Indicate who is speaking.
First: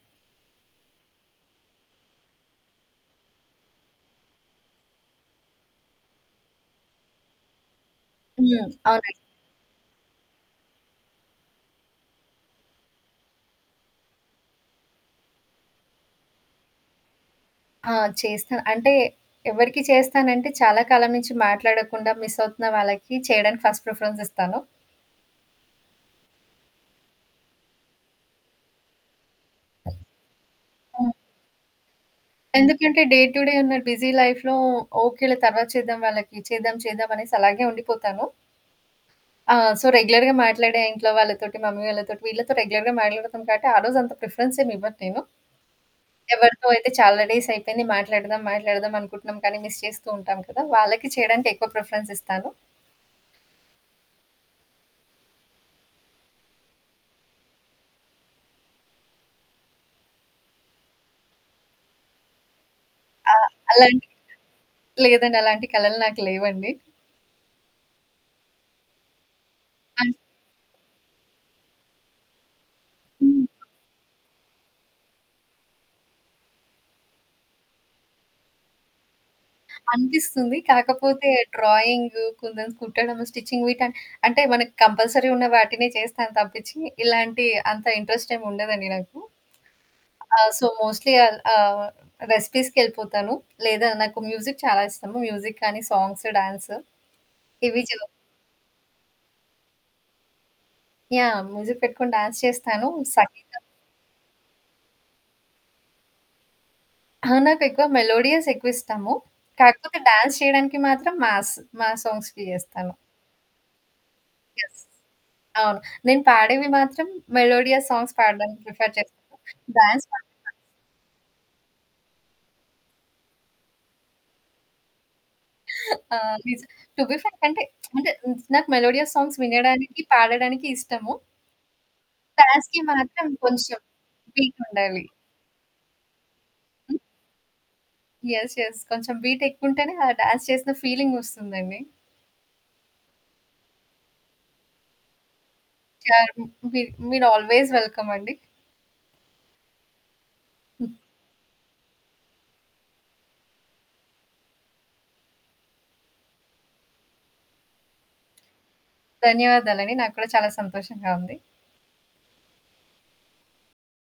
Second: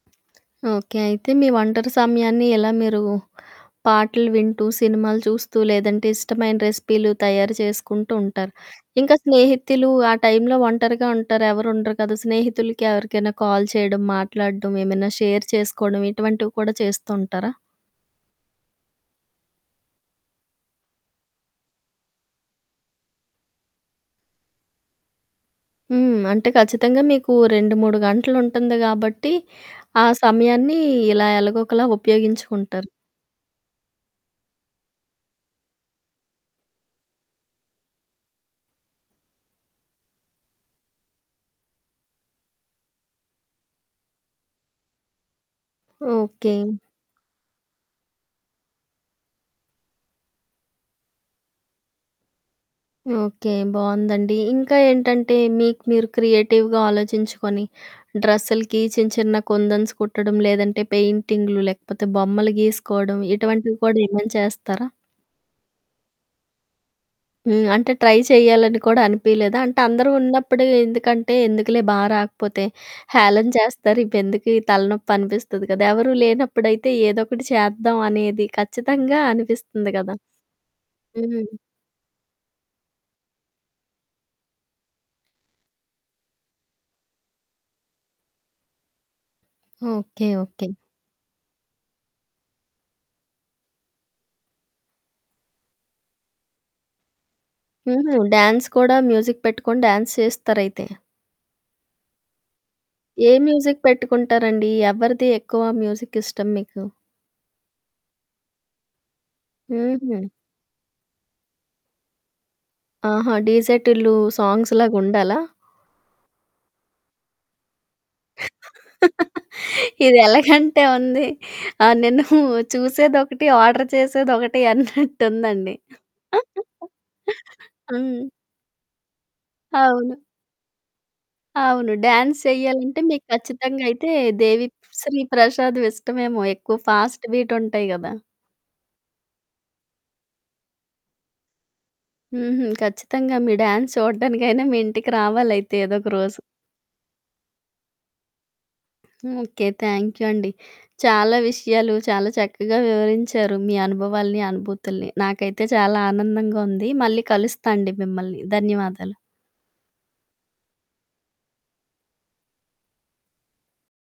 Speaker 1: Okay. అయితే మీ ఒంటరి సమయాన్ని ఎలా మీరు పాటలు వింటూ, సినిమాలు చూస్తూ, లేదంటే ఇష్టమైన రెసిపీలు తయారు చేసుకుంటూ ఉంటారు.
Speaker 2: హ్మ్.
Speaker 1: ఇంక
Speaker 2: అవునండి.
Speaker 1: స్నేహితులు ఆ టైంలో ఒంటరిగా ఉంటారు, ఎవరు ఉండరు కదా! స్నేహితులకి ఎవరికైనా కాల్ చేయడం, మాట్లాడ్డం, ఏమైనా షేర్ చేసుకోడం ఇటువంటివి కూడా చేస్తూ ఉంటారా?
Speaker 2: ఆ! చేస్తా అంటే, ఎవ్వరికి చేస్తానంటే చాలా కాలం నుంచి మాట్లాడకుండా మిసవుతున్న వాళ్ళకి చేయడానికి ఫస్ట్ ప్రిఫరెన్స్ ఇస్తాను.
Speaker 1: హ్మ్. అంటే, ఖచ్చితంగా మీకు 2, 3 గంటలు ఉంటుంది గాబట్టి ఆ సమయాన్ని
Speaker 2: హ్మ్.
Speaker 1: ఇలా ఎలగోకలా ఉపయోగించుకుంటారు.
Speaker 2: ఎందుకంటే, డే టు డే ఉన్న బిజీ లైఫ్‌లో ఓకేలే తర్వాత చేద్దాం వాళ్ళకి, చేద్దాం చేద్దామనేసి అలాగే ఉండిపోతాను. ఆ! సో, రెగ్యులర్‌గా మాట్లాడే ఇంట్లో వాళ్ళతోటి, మమ్మీ వాళ్ళతోటి వీళ్ళతో రెగ్యులర్‌గా మాట్లాడుతాం కాబట్టి ఆ రోజంతా ప్రిఫరెన్స్ ఏమి ఇవ్వను నేను. ఎవ్వరితో
Speaker 1: ఓకే.
Speaker 2: అయితే చాలా డేసైపోయింది మాట్లాడదాం, మాట్లాడదాం అనుకుంటున్నాం కానీ, మిస్ చేస్తూ ఉంటాం కదా! వాళ్ళకి చేయడానికి ఎక్కువ ప్రిఫరెన్స్ ఇస్తాను.
Speaker 1: ఓకే. బావుందండి. ఇంక ఏంటంటే మీకు మీరు క్రియేటివ్‌గా ఆలోచించుకొని డ్రెస్సులకి చిన్న చిన్న కుందన్స్ కుట్టడం లేదంటే, పెయింటింగులు లేకపోతే, బొమ్మలు గీసుకోవడం
Speaker 2: ఆ!
Speaker 1: ఇటువంటివి కూడా
Speaker 2: అలాంటి
Speaker 1: ఏమైనా చేస్తారా?
Speaker 2: లేదండి. అలాంటి కళలు నాకు లేవండి.
Speaker 1: హ్మ్. అంటే ట్రై చేయాలని కూడా అనిపియలేదా? అంటే అందరూ
Speaker 2: అన్
Speaker 1: ఉన్నప్పుడు ఎందుకంటే ఎందుకులే బా రాకపోతే
Speaker 2: హ్మ్.
Speaker 1: హేాళన చేస్తారు ఇవి ఎందుకు ఈ తలనొప్పి అనిపిస్తది కదా! ఎవరూ లేనప్పుడైతే ఏదో ఒకటి చేద్దాం అనేది ఖచ్చితంగా అనిపిస్తుంది గదా!
Speaker 2: అనిపిస్తుంది. కాకపోతే
Speaker 1: హ్మ్.
Speaker 2: డ్రాయింగు, కుందన్స్ కుట్టడము, స్టిచ్చింగ్ వీట అంటే మనకు కంపల్సరీ ఉన్న వాటినే చేస్తాను తప్పించి ఇలాంటి అంత ఇంట్రెస్టేం ఉండదండి నాకు.
Speaker 1: ఓకే.
Speaker 2: ఆ! So,
Speaker 1: okay.
Speaker 2: మోస్ట్‌లీ అది ఆహ్, రెసిపీస్‌కెళ్ళిపోతాను. లేదా నాకు మ్యూజిక్ చాలా ఇష్టము. మ్యూజిక్ కానీ, సాంగ్సు, డాన్సు. ఇవి చో
Speaker 1: హుహు. డాన్స్ కూడా మ్యూజిక్ పెట్టుకొని డాన్స్ చేస్తారైతే.
Speaker 2: యాహ్! మ్యూజిక్ పెట్టుకొని డాన్స్ చేస్తాను
Speaker 1: ఏ
Speaker 2: సంగీతం
Speaker 1: మ్యూజిక్ పెట్టుకుంటారండి? ఎవరిది ఎక్కువ మ్యూజిక్ ఇష్టం మీకు?
Speaker 2: ఆ! నాకెక్కువ మెలోడియస్ ఎక్కువ ఇస్టము. కాకపోతే
Speaker 1: హుహు.
Speaker 2: డాన్స్ చేయడానికి మాత్రం మాస్సు. మాస్ సాంగ్స్‌కి చేస్తాను.
Speaker 1: ఆహా! DJ Tillu songs‌
Speaker 2: yes.
Speaker 1: లాగా ఉండాలా?
Speaker 2: అవును. నేను పాడేవి మాత్రం మెలోడియా సాంగ్స్ పాడడానికి ప్రిఫర్ చేశాను. డాన్స్
Speaker 1: ఇది
Speaker 2: మాత్రం మాస్.
Speaker 1: ఎలాగంటే ఉంది, ఆ! నిన్ను చూసేదొకటి, ఆర్డర్ చేసేదొకటి అన్నట్టుందండి.
Speaker 2: ఆ! నిజం. టు బీ ఫ్రాంక్ అంటే అంటే
Speaker 1: హ్మ్.
Speaker 2: హ్మ్, నాకు మెలోడియా సాంగ్స్ వినడానికి,
Speaker 1: అవును.
Speaker 2: పాడడానికి ఇష్టము.
Speaker 1: అవును. డాన్స్
Speaker 2: డాన్స్‌కి
Speaker 1: చెయ్యాలంటే మీకు
Speaker 2: మాత్రం కొంచెం
Speaker 1: ఖచ్చితంగా అయితే 'దేవి
Speaker 2: పీకుండాలి.
Speaker 1: శ్రీ ప్రసాద్' ఇష్టమేమో ఎక్కువ
Speaker 2: హ్మ్.
Speaker 1: ఫాస్ట్ బీట్ ఉంటాయి గదా!
Speaker 2: యెస్. యెస్. కొంచెం బీటేక్కుంటేనే ఆ డాన్స్ చేసిన ఫీలింగ్ వస్తుందండి.
Speaker 1: హుహు. ఖచ్చితంగా మీ డాన్స్ చూడ్డానికైనా మీ ఇంటికి రావాలైతే ఏదో ఒక రోజు.
Speaker 2: చాలు. మీ మీరు ఆల్‌వేస్ వెల్కమండి.
Speaker 1: ఓకే. థాంక్యూ అండి.
Speaker 2: హ్మ్.
Speaker 1: చాలా విషయాలు చాలా చక్కగా వివరించారు మీ అనుభవాల్ని, అనుభూతుల్ని. నాకైతే చాలా ఆనందంగా ఉంది. మళ్ళీ కలుస్తాండి మిమ్మల్ని, ధన్యవాదాలు.
Speaker 2: ధన్యవాదాలండి. నాకు కూడా చాలా సంతోషంగా ఉంది.